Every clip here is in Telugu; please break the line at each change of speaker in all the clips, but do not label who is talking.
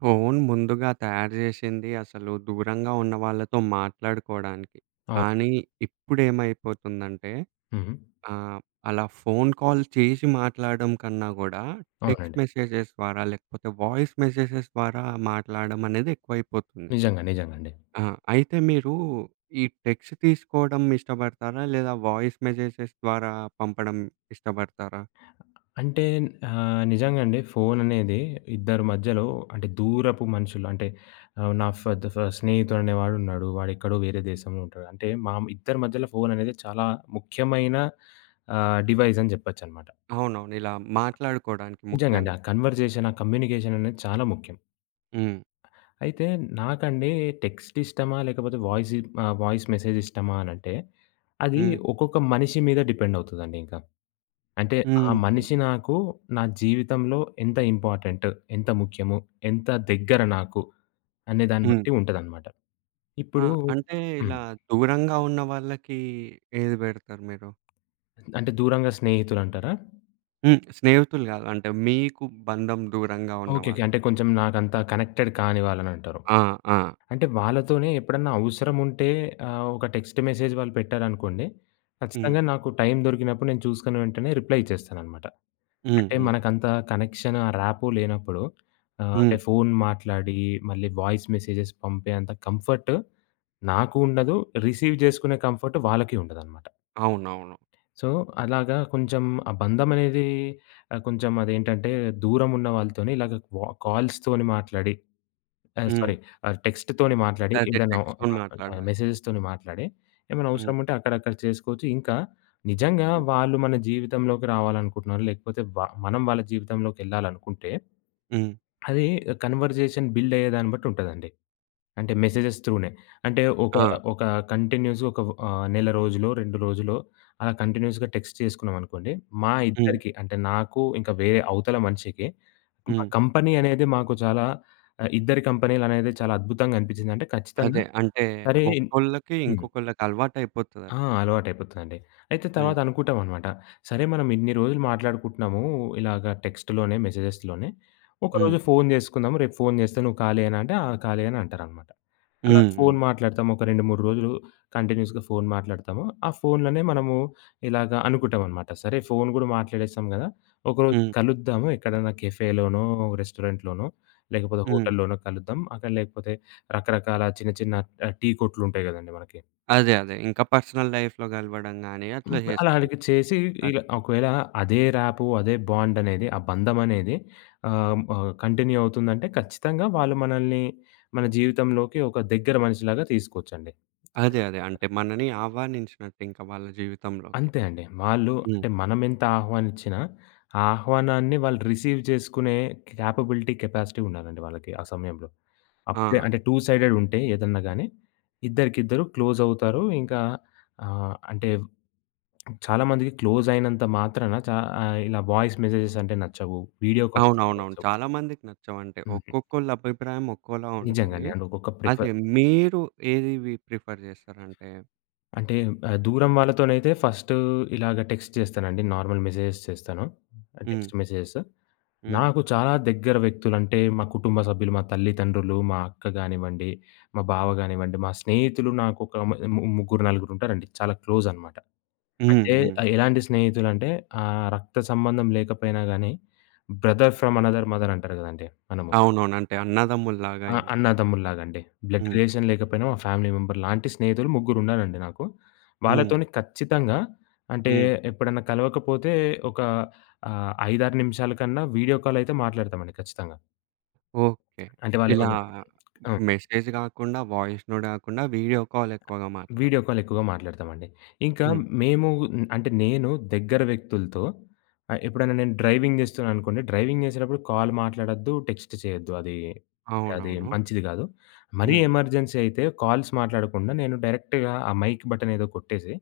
ఫోను ముందుగా తయారు జేశింది అసలు దూరంగా ఉన్న వాళ్ళతో మాట్లాడుకోవడానికి. కానీ,
అవునండి.
ఇప్పుడేమైపోతుందంటే
హుహు.
ఆహ్, అలా ఫోన్ కాల్ చేసి మాట్లాడ్డం కన్నా కూడా టెక్స్ట్
అవునండి.
మెసేజెస్ ద్వారా, లేకపోతే వాయిస్ మెసేజెస్ ద్వారా మాట్లాడ్డం అనేది ఎక్కువైపోతుంది.
నిజంగా. నిజంగా అండి.
ఆ! అయితే మీరు ఈ టెక్స్ట్ తీసుకోవడం ఇష్టపడతారా లేదా వాయిస్ మెసేజెస్ ద్వారా పంపడం ఇష్టపడతారా?
అంటే ఆహ్, నిజంగా అండి ఫోన్ అనేది ఇద్దరి మధ్యలో అంటే దూరపు మనుషులు అంటే ఆహ్, నా ఫర్ ద ఫ స్నేహితుడు అనే వాడు ఉన్నాడు. వాడెక్కడో వేరే దేశంలో ఉంటాడు. అంటే, మా ఇద్దరి మధ్యలో ఫోన్ అనేది చాలా ముఖ్యమైన ఆహ్, డివైస్ అని జెప్పొచ్చనమాట.
అవునవును. ఇలా మాట్లాడుకోవడానికి
నిజంగా అండి.
ముఖ్యంగా.
ఆ కన్వర్జేషన్, ఆ కమ్యూనికేషన్ అనేది చాలా ముఖ్యం.
హ్మ్.
అయితే నాకండి టెక్స్ట్ ఇష్టమా లేకపోతే వాయిసి ఆ! వాయిస్ మెసేజ్ ఇష్టమా అనంటే, అది
హ్మ్.
ఒక్కొక్క మనిషి మీద డిపెండ్ అవుతుందండింక. అంటే, ఆ
హ్మ్. హు.
మనిషి నాకు నా జీవితంలో ఎంత ఇంపార్టెంట్, ఎంత ముఖ్యము, ఎంత దగ్గర నాకు అనేదాన్ని
హ్మ్.
బట్టి ఉంటదన్నమాట.
ఆ!
ఇప్పుడు
అంటే, ఇలా
హ్మ్.
దూరంగా ఉన్న వాళ్ళకి, ఏది బెడతారు మీరు?
అంటే, దూరంగా స్నేహితులంటారా?
హ్మ్. స్నేహితులు కాదు. అంటే, మీకు బంధం దూరంగా ఉన్న
ఓకేకే.
వాళ్ళు.
అంటే, కొంచెం నాకంతా కనెక్టెడ్ కాని వాళ్ళనంటారు.
ఆ! ఆ!
అంటే వాళ్ళతోనే ఎప్పుడన్న అవసరముంటే, ఆహ్, ఒక టెక్స్ట్ మెసేజ్ వాళ్ళు పెట్టారనుకోండి, ఖచ్చితంగా
హ్మ్.
నాకు టైం దొరికినప్పుడు నేను చూసుకున్న వెంటనే, రిప్లై ఇచ్చేస్తాననమాట.
హ్మ్,
అంటే
హ్మ్.
మనకంత కనెక్షను, ఆ రాపో లేనప్పుడు ఆహ్,
హ్మ్.
అంటే ఫోను మాట్లాడి, మళ్ళీ వాయిస్ మెసేజెస్ పంపే అంత కంఫర్ట్ నాకు ఉండదు, రిసీవ్ జేసుకునే కంఫర్ట్ వాళ్ళకీ ఉండదనమాట.
అవునవును.
సో, అలాగా కొంచెం ఆ బంధమనేది ఆహ్, కొంచెం అదేంటంటే, దూరమున్న వాళ్ళతోని ఇలాగా వ కాల్స్ తోని మాట్లాడి ఆహ్,
హ్మ్.
సారీ ఆహ్, టెక్స్ట్ తోని మాట్లాడి
అదే.
ఏదైనా ఒక
టెక్స్ట్‌లోని
నార్మల్ ఆహ్,
మాట్లాడమే.
మెసేజెస్ తోని మాట్లాడి, ఏమైనా
హ్మ్.
అవసరముంటే అక్కడ, అక్కడ చేసుకోచ్చు. ఇంకా నిజంగా
హ్మ్.
వాళ్ళు మన జీవితంలోకి రావాలనుకుంటున్నారు, లేకపోతే వ మనం వాళ్ళ జీవితంలోకెళ్ళాలనుకుంటే,
హ్మ్.
అది కన్వర్సేషన్ బిల్డ్ అయ్యేదాన్ని బట్టుంటదండి. అంటే మెసేజెస్ త్రూ‌నే. అంటే ఒక,
ఆ!
ఒక కంటిన్యూయస్‌గా ఒక వ ఆహ్, నెల రోజులో, 2 రోజులో, అలా కంటిన్యూయస్‌గా టెక్స్ట్ చేసుకున్నాం అనుకోండి. మా
హ్మ్.
ఇద్దరికి అంటే, నాకు ఇంకా వేరే అవతల మనిషికి, మా
హ్మ్.
కంపెనీ అనేది మాకు చాలా ఆహ్, ఇద్దరి కంపెనీ‌లనేది చాలా అద్భుతంగా అనిపిచ్చిందంటే ఖచ్చితంగా
అదే. అంటే
సరే ఇన్
ఒక్కోళ్ళకి,
హ్మ్.
ఇంకొకళ్ళకి
ఆ!
అలవాటైయిపోతదట్లా.
అలవాటయిపోతుదండి. అయితే తర్వాత
హ్మ్.
అనుకుంటామనమాట. "సరే, మనమిన్ని రోజులు మాట్లాడుకుంటున్నాము, ఇలాగ టెక్స్ట్‌లోనే, మెసేజెస్‌లోనే
హ్మ్.
ఒకరోజు ఫోను చేసుకుందాము, రేపు ఫోను చేస్తే నువ్వు ఖాళీయేనా" అంటే, "ఆ! ఖాళీ" అని అంటారనమాట. అలా ఫోను
హుహు.
మాట్లాడతాము ఒక 2, 3 రోజులు కంటిన్యూయస్‌గా ఫోను మాట్లాడతాము. ఆ ఫోనులోనే మనము ఇలాగ అనుకుంటామనమాట. సరే, ఫోను కూడా మాట్లాడేస్తాం కదా, ఒకరోజు
హ్మ్.
కలుద్దాము ఎక్కడైనా కెఫేలోనో, రెస్టారెంట్‌లోనో లేకపోతే
హ్మ్.
హోటల్లోనో కలుద్దాం అక్కడ లేకపోతే రకరకాల చిన్న, చిన్న ఆహ్, టీ కొట్లుంటాయి కదండీ మనకి.
అదే, అదే. ఇంకా పర్సనల్ లైఫ్‌లో కలవడం గాని
హ్మ్.
అట్లా
అలా
చేసుకున్
అడిగి చేసి
అదే.
ఇలా ఒకవేళ అదే రాపో, అదే బాండనేది, ఆ బంధమనేది ఆహ్, హ్మ్, ఆహ్, కంటిన్యూ అవుతుందంటే, ఖచ్చితంగా వాళ్ళు మనల్ని, మన జీవితంలోకి ఒక దగ్గర మనిషి లాగా తీసుకోవచ్చండి. అది కరెక్టు.
అదే, అదే. అంటే మనని ఆహ్వానించినట్టు ఇంకా వాళ్ళ జీవితంలోకి.
అంతే అండి. వాళ్ళు
హ్మ్.
అంటే మనమెంత ఆహ్వానించినా, ఆ ఆహ్వానాన్ని వాళ్ళు రిసీవ్ చేసుకునే కేపబిలిటీ, కెపాసిటీ ఉండాలండి వాళ్ళకి ఆ సమయంలో. అప్పుడే
ఆ!
అంటే టూ సైడెడుంటే ఏదన్నా గాని, ఇద్దరికిద్దరు క్లోజవుతారు ఇంకా ఆహ్, అంటే చాలా మందికి క్లోజయినంత మాత్రాన చా ఆహ్, ఇలా వాయిస్ మెసేజెస్ అంటే నచ్చవు, వీడియో కాల్స్ కొన్ని
అవునవునవును.
నచ్చవు.
చాలా మందికి నచ్చవు. అంటే,
హుహు.
ఒక్కొక్కళ్ళ అభిప్రాయం ఒక్కోలా
నిజంగా
ఉంటది.
అండి. అండ్ ఒకొక్క
అదే
ప్రిఫర్
మీరు ఏది వి ప్రిఫర్ చేస్తారంటే
అంటే ఆహ్, దూరం వాళ్ళతోనైతే ఫస్టు ఇలాగ టెక్స్ట్ చేస్తానండి. నార్మల్ మెసేజెస్ చేస్తాను. టెక్స్ట్
హ్మ్.
మెసేజెస్.
హ్మ్.
నాకు చాలా దగ్గర వ్యక్తులంటే మా కుటుంబ సభ్యులు, మా తల్లిదండ్రులు, మా అక్క గానివ్వండి, మా బావ గానివ్వండి మా స్నేహితులు నాకు ఒక మ ము ముగ్గురు, నలుగురుంటారండి చాలా క్లోజనమాట.
హ్మ్,
అంటే
హ్మ్.
ఆహ్, ఎలాంటి స్నేహితులంటే, ఆహ్, రక్త సంబంధం లేకపోయినా గానీ, బ్రదర్ ఫ్రమ్ అనోథర్ మదర్ అంటారు కదండీ! మనము
అవునవును. అంటే అన్నదమ్ముల్లాగా
ఆ!
ఇంక.
అన్నదమ్ములు లాగండి. బ్లడ్
హ్మ్.
రిలేషన్ లేకపోయినా, మా ఫ్యామిలీ మెంబర్ లాంటి స్నేహితులు ముగ్గురున్నారండి నాకు.
హ్మ్.
వాళ్ళతోని ఖచ్చితంగా అంటే,
హ్మ్.
ఎప్పుడైనా కలవకపోతే ఒక ఆహ్, 5, 6 నిమిషాల కన్నా వీడియో కాలయితే మాట్లాడతాం అండి ఖచ్చితంగా.
ఓకే.
అంటే వాళ్ళు
ఇలా
ఏమన్నా ఆ!
మెసేజ్ గాకుండా, వాయిస్ నోట్ గాకుండా, వీడియో కాలెక్కువగా మాట్లాడు
వీడియో కాలెక్కువగా మాట్లాడతామండి. ఇంకా
హ్మ్.
మేము ఆహ్, అంటే నేను దగ్గర వ్యక్తులతో ఆహ్, ఎప్పుడైనా నేను డ్రైవింగ్ జేస్తున్నా అనుకోండి. డ్రైవింగ్ చేసేటప్పుడు, కాల్ మాట్లాడొద్దు, టెక్స్ట్ చేయొద్దు. అదీ అంటే అది
అవునవును.
మంచిది కాదు. మరీ
హ్మ్.
ఎమర్జెన్సీ అయితే, కాల్స్ మాట్లాడకుండా, నేను డైరెక్ట్‌గా ఆ మైక్ బటనేదో కొట్టేసి,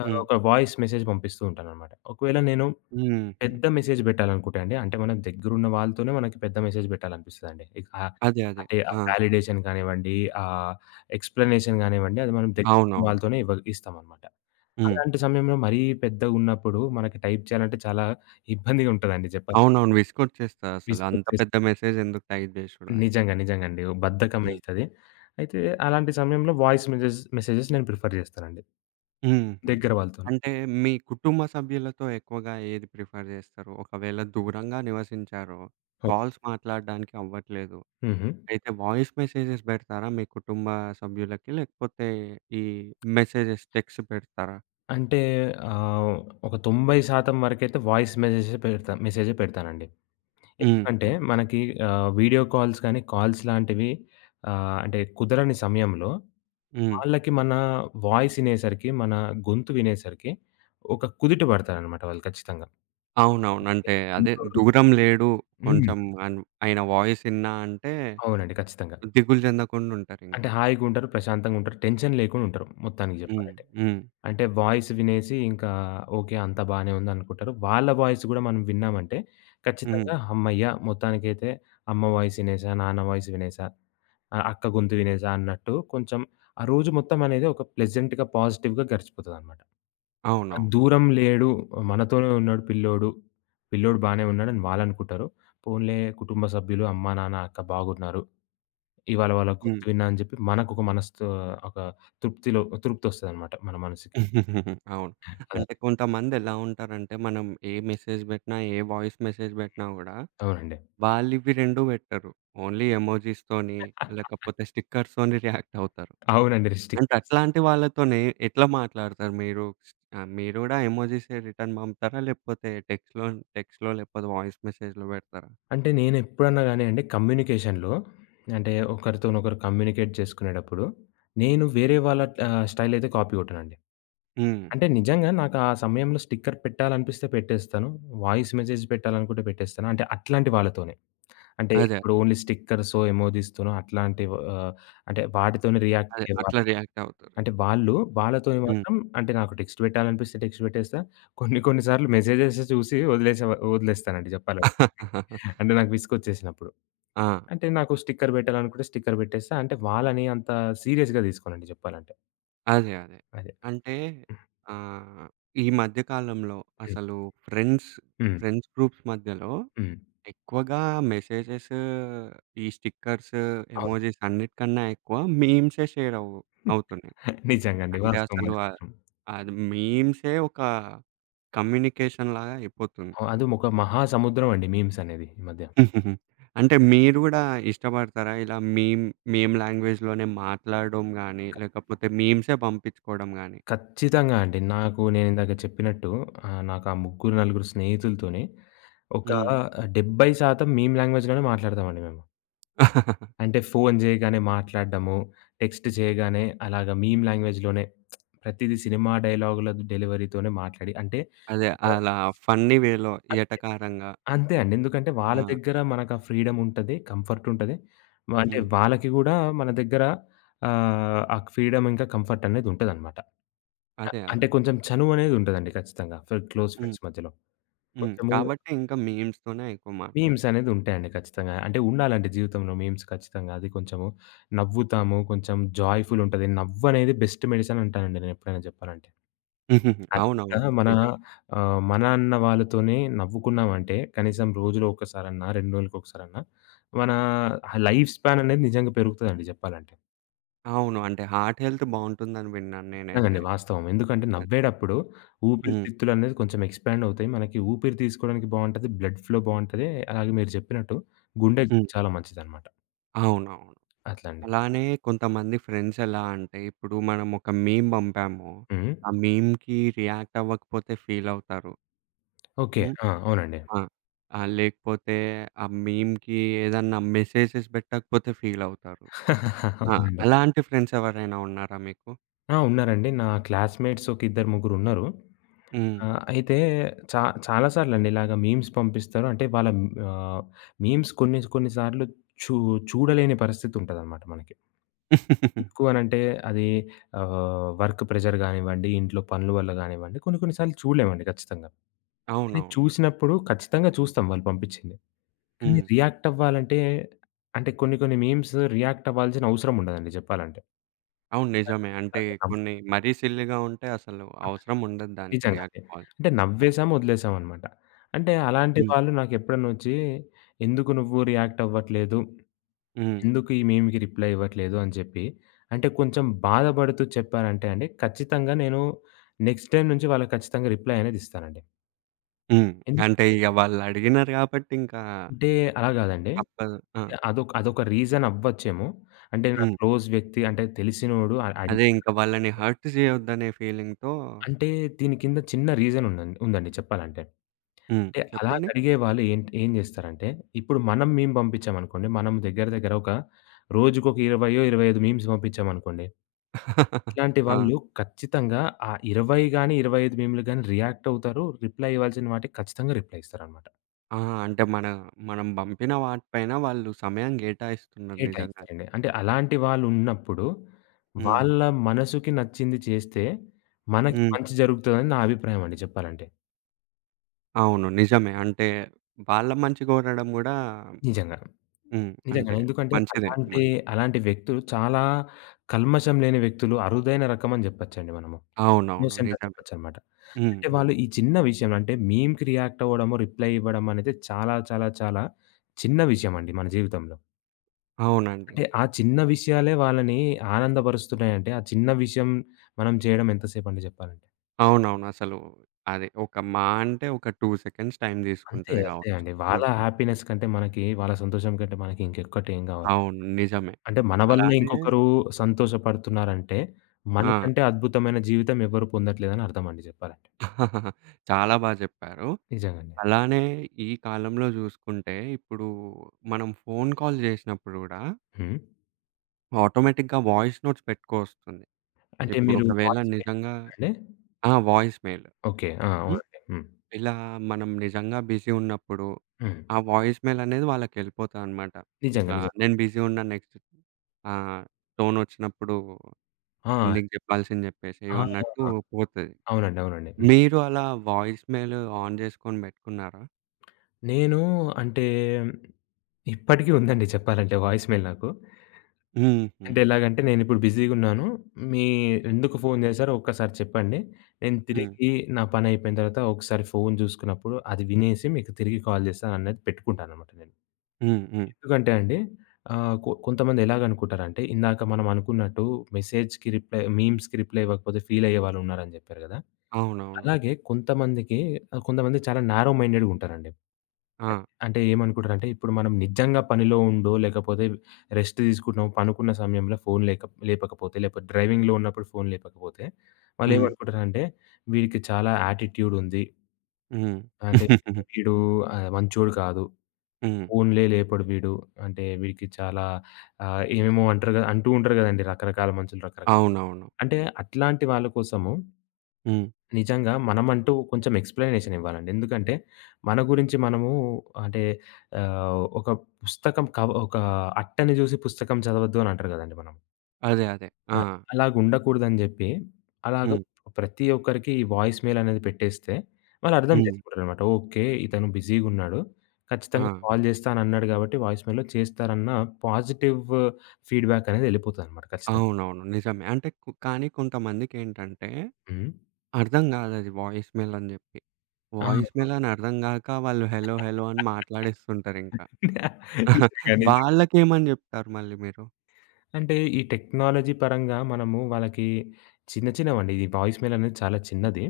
ఆహ్,
హ్మ్.
ఒక వాయిస్ మెసేజ్ పంపిస్తూ ఉంటాననమాట. ఒకవేళ నేను
హుహు.
పెద్ద మెసేజ్ పెట్టాలనుకుంటే అండి, అంటే మన దగ్గరున్న వాళ్ళతోనే మనకి పెద్ద మెసేజ్ పెట్టాలనిపిస్తదండి. ఇకా
అదే, అదే.
అంటే, ఆ
ఆ!
వాలిడేషన్ కానివ్వండి, ఆహ్, ఎక్స్‌ప్లనేషన్ గానివ్వండి, అది మనం దగ్గరున్న
అవునవును.
వాళ్ళతోనే ఇవ్వ ఇస్తామన్నమాట.
హ్మ్.
అలాంటి సమయంలో, మరీ పెద్దగున్నప్పుడు మనకి టైప్ చేయాలంటే చాలా ఇబ్బందిగా ఉంటదండి చెప్పా
అవునవును. విసుగొచ్చేస్తాదసలు అంత
విసుగొచ్చేసి
పెద్ద మెసేజెందుకు టైప్ జేసుడు అని.
నిజంగా, నిజంగా అండి. ఓహ్!
హ్మ్.
బద్ధకమయితాది. అయితే అలాంటి సమయంలో, వాయిస్ మెసేజెస్ మెసేజెస్ నేను ప్రిఫర్ జేస్తానండి.
హుహు.
దగ్గర వాళ్ళతోని.
అంటే మీ కుటుంబ సభ్యులతో ఎక్కువగా ఏది ప్రిఫర్ చేస్తారు? ఒకవేళ దూరంగా నివసించారో,
ఓకే.
కాల్స్ మాట్లాడడానికి అవ్వట్లేదు,
హుహు.
అయితే వాయిస్ మెసేజెస్ బెడతారా? మీ కుటుంబ సభ్యులకి లేకపోతే, ఈ మెసేజెస్ టెక్స్ట్ పెడతారా?
అంటే ఆహ్, ఒక 90% వరకైతే వాయిస్ మెసేజెస్ పెడతా. మెసేజె పెడతానండి.
హ్మ్.
ఎందుకంటే
హు.
మనకి ఆహ్, వీడియో కాల్స్ కాని కాల్స్ లాంటివి ఆహ్, అంటే కుదరని సమయంలో
హ్మ్.
వాళ్ళకి మన వాయిస్ ఇనేసరికి, మన గొంతు వినేసరికి ఒక కుదుట పడతారన్నమాట వాళ్ళు ఖచ్చితంగా.
అవునవును.
ఓకే.
అంటే అదే
[unintelligible]
దూరం లేడు
హ్మ్.
కొంచెం అన్ ఆయన వాయిస్ ఇన్నా అంటే
అవునండి. ఖచ్చితంగా.
దిగులు జెందకుండా ఉంటారింకా.
అంటే హాయిగుంటరు, ప్రశాంతంగుంటరు టెన్షన్ లేకుండుంటరు మొత్తానికి
హ్మ్.
చెప్పాలంటే.
హ్మ్.
అంటే వాయిస్ వినేసి ఇంకా, ఓకె అంత బాగానే ఉంది అనుకుంటారు. వాళ్ళ వాయిస్ గూడా మనం విన్నామంటే ఖచ్చితంగా
హ్మ్.
హమ్మయ్య! మొత్తానికైతే అమ్మ వాయిస్ ఇనేసా. నాన్న వాయిస్ వినేసా. ఆహ్, అక్క గొంతు వినేసా అన్నట్టు కొంచెం ఆ రోజు మొత్తం అనేది ఒక ప్లెజెంట్‌‌గా, పాజిటివ్‌గా గడిచిపోతదన్నమాట. ఆ
అవునవును.
దూరం లేడు. ఆహ్, మనతోనే ఉన్నాడు పిల్లోడు. పిల్లోడు బానే ఉన్నాడని వాళ్ళనుకుంటారు. పోన్లే కుటుంబ సభ్యులు అమ్మ, నాన్న, అక్క బాగున్నారు. ఇవాళ వాళ్ళ గొంతు
హ్మ్.
విన్నానని జెప్పి మనకు ఒక మనసుతో ఒక తృప్తిలో తృప్తొస్తదనమాట మన మనసుకి.
అవును.
అదే.
అంటే కొంతమంది ఎలా ఉంటారంటే మనం ఏ మెసేజ్ బెట్టినా, ఏ వాయిస్ మెసేజ్ బెట్టినా గూడా
అవునండి.
వాళ్ళివి 2 బెట్టరు. ఓన్లీ ఎమోజిస్ తోని, లేకపోతే స్టిక్కర్స్ తోని రియాక్టవుతరు.
అవునండి.
అంటే
రిస్ట్రిక్ట్‌టెన్స్
అట్లాంటి వాళ్ళతోనే ఎట్లా మాట్లాడుతారు మీరు? శ్ ఆహ్, మీరు కూడా ఎమోజిస్ రిటర్న్ పంపుతారా? లేకపోతే టెక్స్ట్‌లో, టెక్స్ట్‌లో లేకపోతే వాయిస్ మెసేజ్‌లో బెడతారా?
అంటే నేనెప్పుడన్నా గానీ అండి కమ్యూనికేషన్‌లో అంటే ఒకరితోనొకరు కమ్యూనికేట్ జేసుకునేటప్పుడు, నేను వేరే వాళ్ళ ఆహ్, స్టైల్ అయితే కాపీ గొట్టనండి.
హ్మ్.
అంటే నిజంగా నాకా సమయంలో స్టిక్కర్ పెట్టాలనిపిస్తే పెట్టేస్తాను. వాయిస్ మెసేజ్ పెట్టాలనుకుంటే పెట్టేస్తాను, అంటే అట్లాంటి వాళ్ళతోనే. అంటే
అదే.
ఇప్పుడు ఓన్లీ స్టిక్కర్సొ, ఎమోజిస్ తోనో అట్లాంటి ఆహ్, అంటే వాటితోనే
అదే.
రియాక్టయ్యేవారు.
అట్లా రియాక్టవు
అంటే వాళ్ళు, వాళ్ళతోని
హ్మ్.
మాత్రం అంటే నాకు టెక్స్ట్ బెట్టాలనిపిస్తే టెక్స్ట్ పెట్టేస్తా. కొన్ని కొన్ని సార్లు మెసేజెస్ చూసి వదిలేస వదిలేస్తానండి జెప్పాలంటే. అంటే నాకు విసుగొచ్చేసినప్పుడు.
ఆ!
అంటే నాకు స్టిక్కర్ పెట్టాలనుకుంటే స్టిక్కర్ పెట్టేస్తా, అంటే వాళ్ళని అంత సీరియస్‌గా దీసుకోనుండి చెప్పాలంటే.
అదే. అదే.
అదే.
అంటే
హ్మ్.
ఆహ్, ఈ మధ్య కాలంలో
హ్మ్.
అసలు ఫ్రెండ్స్
హ్మ్.
ఫ్రెండ్స్ గ్రూప్స్ మధ్యలో
హ్మ్.
ఎక్కువగా మెసేజెస్ ఈ స్టిక్కర్స్
అవును.
ఎమోజిస్ అన్నిటికన్నా ఎక్కువ మీమ్సే షేరవు అవుతున్నాయి.
నిజంగా అండి.
అంటే,
వాస్తవం.
అసలు
అది
అ
మాత్రం.
అది మీమ్సే ఒక కమ్యూనికేషన్‌లాగా అయిపోతుంది.
ఆ! అది ఒక మహా సముద్రం అండి మీమ్సనేది ఈ మధ్య.
అంటే, మీరు గూడా ఇష్టపడతారా? ఇలా మీమ్ మీమ్ లాంగ్వేజ్‌లోనే మాట్లాడడం గాని, లేకపోతే మీమ్సే పంపించుకోవడం గాని.
ఖచ్చితంగా అండి. నాకు నేనిందాక చెప్పినట్టు ఆహ్, నాకు ఆ ముగ్గురు నలుగురు స్నేహితులతోనే ఒక
హ్మ్.
70% మీమ్ లాంగ్వేజ్‌లోనే మాట్లాడతామండి మేము. అంటే, ఫోను జేయగానే మాట్లాడ్డము, టెక్స్ట్ జేయగానే అలాగా మీమ్ లాంగ్వేజ్‌లోనే ప్రతిది సినిమా డైలాగుల డెలివరీతోనే మాట్లాడి అంటే
అదే. అలా ఫన్నీ వేలో.
అంతే.
ఎటకారంగా.
అంతే అండి. ఎందుకంటే వాళ్ళ
ఆ!
దగ్గర మనకా ఫ్రీడముంటది. కంఫర్టుంటది. అంటే
హ్మ్.
వాళ్ళకి గూడా మన దగ్గర ఆహ్, ఆ క్ ఫ్రీడమ్ ఇంకా కంఫర్టనేది ఉంటదనమాట. ఆ
అదే.
అంటే
అదే.
కొంచెం చనువనేది ఉంటదండి ఖచ్చితంగా, ఫ్ క్లోజ్
హ్మ్.
ఫ్రెండ్స్ మధ్యలో.
హ్మ్.
కొంచెము
కాబట్టి ఇంక మీమ్స్‌తోనే ఎక్కువ మాట్లాడా
మీమ్సనేది ఉంటాయండి ఖచ్చితంగా. అంటే ఉండాలండి జీవితంలో మీమ్స్ ఖచ్చితంగా. అది కొంచెము నవ్వుతాము. కొంచెం జాయ్‌ఫులుంటది. నవ్వనేది బెస్ట్ మెడిసిన్ అంటానండి నేనెప్పుడైనా జెప్పాలంటే. అది
అవునవును.
మనా
నిజం.
ఆహ్, మనా అన్న వాళ్ళతోనే నవ్వుకున్నాం అంటే కనీసం రోజులో ఒక్కసారన్న, 2 రోజులకొకసారన్న మన లైఫ్ స్పాననేది నిజంగా పెరుగుతదండి చెప్పాలంటే.
అవును. అంటే హార్ట్ హెల్త్ బావుంటుందని విన్నాను.
ఎల్లండి.
నేనైతే.
వాస్తవం ఎందుకంటే
అది.
నవ్వేడప్పుడు ఊపిరి
హ్మ్.
తిత్తులు అనేవి కొంచెం ఎక్స్పాండ్ అవుతాయి. మనకి ఊపిరి తీసుకోవడానికి బావుంటది, బ్లడ్ ఫ్లో బావుంటది. అలాగే మీరు జెప్పినట్టు గుండెకి
హ్మ్.
చాలా మంచిదన్నమాట.
అవునవును.
అట్లా అండి.
అలానే కొంతమంది ఫ్రెండ్సెలా అంటే. ఇప్పుడు మనం ఒక మీమ్ బంపాము.
హుహు.
ఆ మీమ్‌కి రియాక్టవ్వకపోతే ఫీలవుతారు.
ఓకే.
హ్మ్.
ఆ! అవునండి.
ఆ! ఆహ్, లేకపోతే ఆ మీమ్‌కి ఏదన్నా మెసేజెస్ బెట్టకపోతే ఫీలవుతారు. ఆ!
అవునండి.
అలాంటి ఫ్రెండ్స్ ఎవరైనా ఉన్నారా మీకు?
ఆ! ఉన్నారండి. నా క్లాస్‌మేట్స్ ఒక ఇద్దరు ముగ్గురు ఉన్నారు.
హ్మ్.
ఆహ్, అయితే చా చాలా సార్లండి ఇలాగ మీమ్స్ పంపిస్తారు, అంటే వాళ్ళ ఆహ్, మీమ్స్ కొన్ని కొన్ని సార్లు చూ చూడలేని పరిస్థితి ఉంటదన్నమాట మనకి. ఎందుకు అని అంటే. అది ఆహ్, వర్క్ ప్రెషర్ గానివ్వండి. ఇంట్లో పనుల వల్ల గానివ్వండి. కొన్ని కొన్ని సార్లు చూడలేమండి. ఖచ్చితంగా. అది
అవునవును.
చూసినప్పుడు ఖచ్చితంగా చూస్తాం వాళ్ళు పంపించింది. కానీ
హ్మ్.
రియాక్ట్ అవ్వాలంటే. అంటే కొన్ని కొన్ని మీమ్సు రియాక్టవ్వాల్సిన అవసరం ఉండదండి. జెప్పాలంటే.
అవును. నిజమే
ఆ!
అంటే
[unintelligible]
కొన్ని మరీ సిల్లీగా ఉంటే అసలు
అలాగే.
అవసరం ఉండదు దానికి.
నిజంగాండి.
రియాక్ట్ కాదు.
అంటే
హ్మ్.
నవ్వేసాం వదిలేసాం అన్నమాట. అంటే అలాంటి
హ్మ్.
వాళ్ళు నాకెప్పుడనొచ్చి ఎందుకు నువ్వు రియాక్టవ్వట్లేదు?
హ్మ్.
ఎందుకు ఈ మీమ్‌కి రిప్లై ఇవ్వట్లేదు. అని జెప్పి. అంటే కొంచెం బాధపడుతూ చెప్పారంటే అండి. ఖచ్చితంగా నేను నెక్స్ట్ టైమ్ నుంచి వాళ్ళకి ఖచ్చితంగా రిప్లై అనేది ఇస్తానండి.
హ్మ్.
ఎం
అంటే, ఇగ వాళ్ళడిగినారు గాబట్టి ఇంకా
అంటే, అలా గాదండి.
తప్పదు. ఆ!
అంటే అదొక్ అదొక రీజన్ అవ్వచ్చేమో! అంటే నాకు
హ్మ్.
క్లోజ్ వ్యక్తి అంటే తెలిసినోడు అడ్ అడి
అదే. ఇంక వాళ్ళని హర్ట్ జేయొద్దనే ఫీలింగ్‌తో
అంటే, దీని కింద చిన్న రీజనుందండ్ ఉందండి, చెప్పాలంటే.
హ్మ్.
అంటే,
చెప్పండి?
అలాగడిగే వాళ్ళు ఏంట్ ఏం జేస్తరంటే ఇప్పుడు మనం మీమ్ బంపిచ్చామనుకోండి మనం దగ్గర దగ్గర ఒక రోజుకి ఒక ఇరవయ్యో, 25 మీమ్స్ పంపిచ్చామనుకోండి, ఇట్లాంటి
ఆ!
వాళ్ళు, ఖచ్చితంగా ఆ 20 గాని, 25 మీములు గాని రియాక్టవుతారు. రిప్లై ఇవ్వాల్సిన వాటికి ఖచ్చితంగా రిప్లై ఇస్తారన్నమాట.
ఆ! అంటే మన మనం బంపిన వాటిపైన వాళ్ళు సమయం గేటాయిస్తున్నారు, నిజంగనే.
కేటాయిస్తారండి. అంటే అలాంటి వాళ్ళున్నప్పుడు,
హ్మ్.
వాళ్ళ మనసుకి నచ్చింది చేస్తే, మనకి
హ్మ్.
మంచి జరుగుతుదని నా అభిప్రాయం అండి చెప్పాలంటే.
అవును. నిజమే. అంటే, వాళ్ళ మంచి గోరడం కూడా
నిజంగా.
హ్మ్.
నిజంగనే.
అంటే,
ఎందుకంటే
మంచిదే
అలాంటి
మరి.
అలాంటి వ్యక్తులు చాలా కల్మషం లేని వ్యక్తులు, అరుదైన రకమని జెప్పొచ్చండి మనము.
అవునవును.
ఇన్నోసెంటని
నిజమే.
జెప్పొచ్చన్నమాట.
హ్మ్.
అంటే
హ్మ్.
వాళ్ళు ఈ చిన్న విషయంలో అంటే మీమ్‌కి రియాక్ట్ అవ్వడము, రిప్లై ఇవ్వడం అనేది చాలా చాలా చాలా చిన్న విషయం అండి మన జీవితంలో.
అవునండి.
అంటే, ఆ చిన్న విషయాలే వాళ్ళని ఆనందబరుస్తున్నాయంటే, ఆ చిన్న విషయం, మనం చేయడం ఎంతసేపండి జెప్పాలంటే.
అవునవును. అసలు అది ఒక మా అంటే ఒక 2 సెకండ్స్ టైం
అంతే
దీసుకుంటది
అంతే
గావచ్చు.
అండి. వాళ్ళ
హుహు.
హ్యాపీనెస్ కంటే మనకి, వాళ్ళ సంతోషం కంటే మనకి ఇంకొక్కటి ఏమి గావాలి.
అవును. నిజమే.
అంటే మన వల్ల
అలానే
ఇంకొకరు సంతోషపడుతున్నారంటే,
ఆ!
మనకంటే అద్భుతమైన జీవితం ఎవ్వరు పొందట్లేదని అర్థమండి జెప్పాలంటే.
చాలా బా జెప్పారు.
నిజంగండి.
అలానే ఈ కాలంలో జూసుకుంటే ఇప్పుడు మనం ఫోను కాల్ జేసినప్పుడు గూడా
హ్మ్.
ఆటోమేటిక్‌గా వాయిస్ నోట్స్ పెట్టుకొస్తుంది.
అంటే మీరు
ఇప్పుడొకవేళ
వాయిస్ మెయిల్
నిజంగా
అండి.
ఆ! Voice mail.
ఓకే. ఆ!
హ్మ్.
అవునండి. హ్మ్.
ఇలా మనం నిజంగా బిజి ఉన్నప్పుడు
హ్మ్.
ఆ వాయిస్ మెయిల్ అనేది వాళ్ళకెళ్ళిపోతదనమాట.
నిజంగా.
ఇట్లా
నిజం.
నేను బిజి ఉన్నాను నెక్స్ట్ ఇప్పుడు ఆహ్, టోనొచ్చినప్పుడు,
ఆ!
నీకు జెప్పాల్సింది జెప్పేశేయి
ఆహా!
అన్నట్టు పోతది.
అవునండి. అవునండి. హ్మ్.
మీరు అలా వాయిస్ మెయిల్ ఆన్ జేసుకొని బెట్టుకున్నారా?
నేను అంటే, ఇప్పటికి ఉందండి చెప్పాలంటే వాయిస్ మెయిల్ నాకు.
హుహు.
అంటే, ఎలాగంటే నేనిప్పుడు బిజీగున్నాను. మీ ఎందుకు ఫోను జేశారో ఒక్కసారి చెప్పండి. నేను
హ్మ్.
తిరిగి నా పని అయిపోయిన తర్వాత, ఒకసారి ఫోను జూసుకున్నప్పుడు, అది వినేసి మీకు తిరిగి కాల్ జేస్తానన్నట్టు పెట్టుకుంటానన్నమాట నేను.
హ్మ్, హ్మ్.
ఎందుకంటే అండి ఆహ్, కొ కొంతమంది ఎలాగనుకుంటారంటే, ఇందాక మనం అనుకున్నట్టు మెసేజ్‌కి రిప్లై మీమ్స్‌కి రిప్లై ఇవ్వకపోతే ఫీలయ్యేవాళ్ళున్నారని జెప్పారు గదా!
అవునవును.
అలాగే కొంతమందికి ఆహ్, కొంతమంది చాలా నారో మైండెడ్‌గుంటారండి.
ఆ!
అంటే ఏమనుకుంటారంటే, ఇప్పుడు మనం నిజంగా పనిలో ఉండో లేకపోతే రెస్ట్ తీసుకుంటున్నామో, పనుకున్న సమయంలో ఫోను లేకప్ లేపకపోతే, లేకపోతే డ్రైవింగ్‌లో ఉన్నప్పుడు ఫోను లేపకపోతే,
హ్మ్.
వాళ్ళేమనుకుంటారంటే, వీడికి చాలా యాటిట్యూడుంది.
హ్మ్.
అంటే వీడు ఆహ్, మంచోడు కాదు.
హ్మ్.
ఫోన్లే లేపడు వీడు. అంటే, వీడికి చాలా ఆహ్, ఏమేమో అంటారు గ అంటూ ఉంటారు గదండీ! రకరకాల మనుషులు రకరక్
అవునవును.
అంటే అట్లాంటి వాళ్ళ కోసము
హ్మ్.
నిజంగా మనమంటూ కొంచెం ఎక్స్‌ప్లనేషనివ్వాలండి. ఎందుకంటే మన గురించి మనము అంటే ఆహ్, ఒక పుస్తకం కవ ఒక అట్టని జూసి పుస్తకం చదవద్దు అనంటారు గదండీ మనం.
అదే. అదే.
అ
ఆ!
అలాగుండకూడదు అని జేప్పి అలాగ
హ్మ్.
ప్రతి ఒక్కరికి ఈ వాయిస్ మెయిల్ అనేది పెట్టేస్తే వాళ్ళు అర్థం
హ్మ్.
చేసుకుంటారన్నమాట. ఒకే ఇతను బిజీగా ఉన్నాడు. ఖచ్చితంగా
ఆ!
కాల్ చేస్తానన్నాడు కాబట్టి వాయిస్ మెయిల్‌లో చేస్తారన్న పాజిటివ్ ఫీడ్‌బ్యాక్ అనేది వెళ్ళిపోతుందనమాట, ఖచ్చితంగా.
అవునవును. నిజమే. అంటే క్ కానీ కొంతమందికేంటంటే
హ్మ్.
అర్థం కాదు అది వాయిస్ మెయిల్ అని చెప్పి. వాయిస్
[unintelligible]
మెయిల్ అని అర్థం కాక వాళ్ళు హలో హలో అని మాట్లాడేస్తుంటారింకా.
నిజంగా నిజంగా.
వాళ్ళకేమని చెప్తారు మళ్ళీ మీరు?
అంటే ఈ టెక్నాలజీ పరంగా మనము వాళ్ళకి చిన్న చిన్నవండి ఈ వాయిస్ మెయిల్ అనేది చాలా చిన్నది.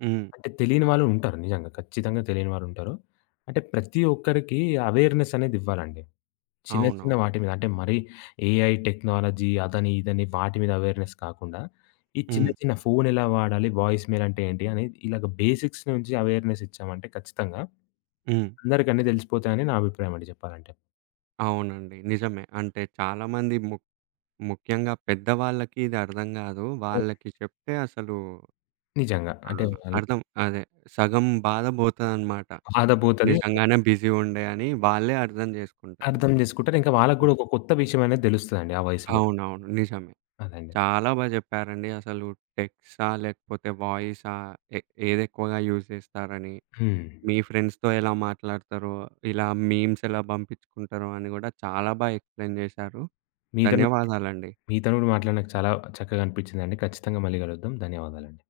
హ్మ్.
అంటే తెలియని వాళ్ళు ఉంటారు నిజంగా ఖచ్చితంగా తెలియని వాళ్ళు ఉంటారు. అంటే ప్రతి ఒక్కరికి ఎవేర్‌నెస్ అనేది ఇవ్వాలండి. చిన్న,
అవును.
చిన్న వాటి మీద అంటే మరి ఏఐ టెక్నాలజీ అదని ఇదని వాటి మీద ఎవేర్‌నెస్ కాకుండా, ఈ చిన్న
హ్మ్.
చిన్న ఫోనెలా వాడాలి వాయిస్ మెయిల్ అంటే ఏంటి అని ఇలాగ బేసిక్స్ నుంచి ఎవేర్‌నెస్ ఇచ్చామంటే ఖచ్చితంగా,
హ్మ్.
అందరికి అన్ని తెలిసిపోతాయి అని నా అభిప్రాయం అండి చెప్పాలంటే.
అవునండి నిజమే. అంటే చాలామంది ము ముఖ్యంగా పెద్దవాళ్ళకి ఇది అర్థం కాదు వాళ్ళకి
అవునండి.
చెప్తే అసలు
నిజంగా అంటే
ఆహ్,
అవి
అర్థం అదే సగం బాధ పోతదనమాట. ఆ!
బాదబోతది ఇంకా
నిజంగానే బిజీ ఉండే అని వాళ్ళే అర్థం
అర్థం
చేసుకుంటారింకా.
చేసుకుంటారు. ఇంక వాళ్ళకి కూడా ఒక కొత్త విషయం అనేది తెలుస్తది అండి ఆ వయసులో.
అవునవును నిజమే.
అదండి.
చాలా బాగా చెప్పారండి అసలు టెక్స్ట్సా! లేకపోతే వాయిసా! ఏ ఏదేక్కువగా యూజ్ చేస్తారని,
హ్మ్.
మీ ఫ్రెండ్స్‌తో ఎలా మాట్లాడతారో, ఇలా మీమ్స్ ఎలా పంపించుకుంటారో, అని కూడా చాలా బాగా ఎక్స్‌ప్లెయిన్ చేశారు
మీ తోని కూడా మా
ధన్యవాదాలండి.
మీ తోని మాట్లాడిన చాలా చక్కగా అనిపించిందండి ఖచ్చితంగా మళ్ళీ కలుద్దాం ధన్యవాదాలండి.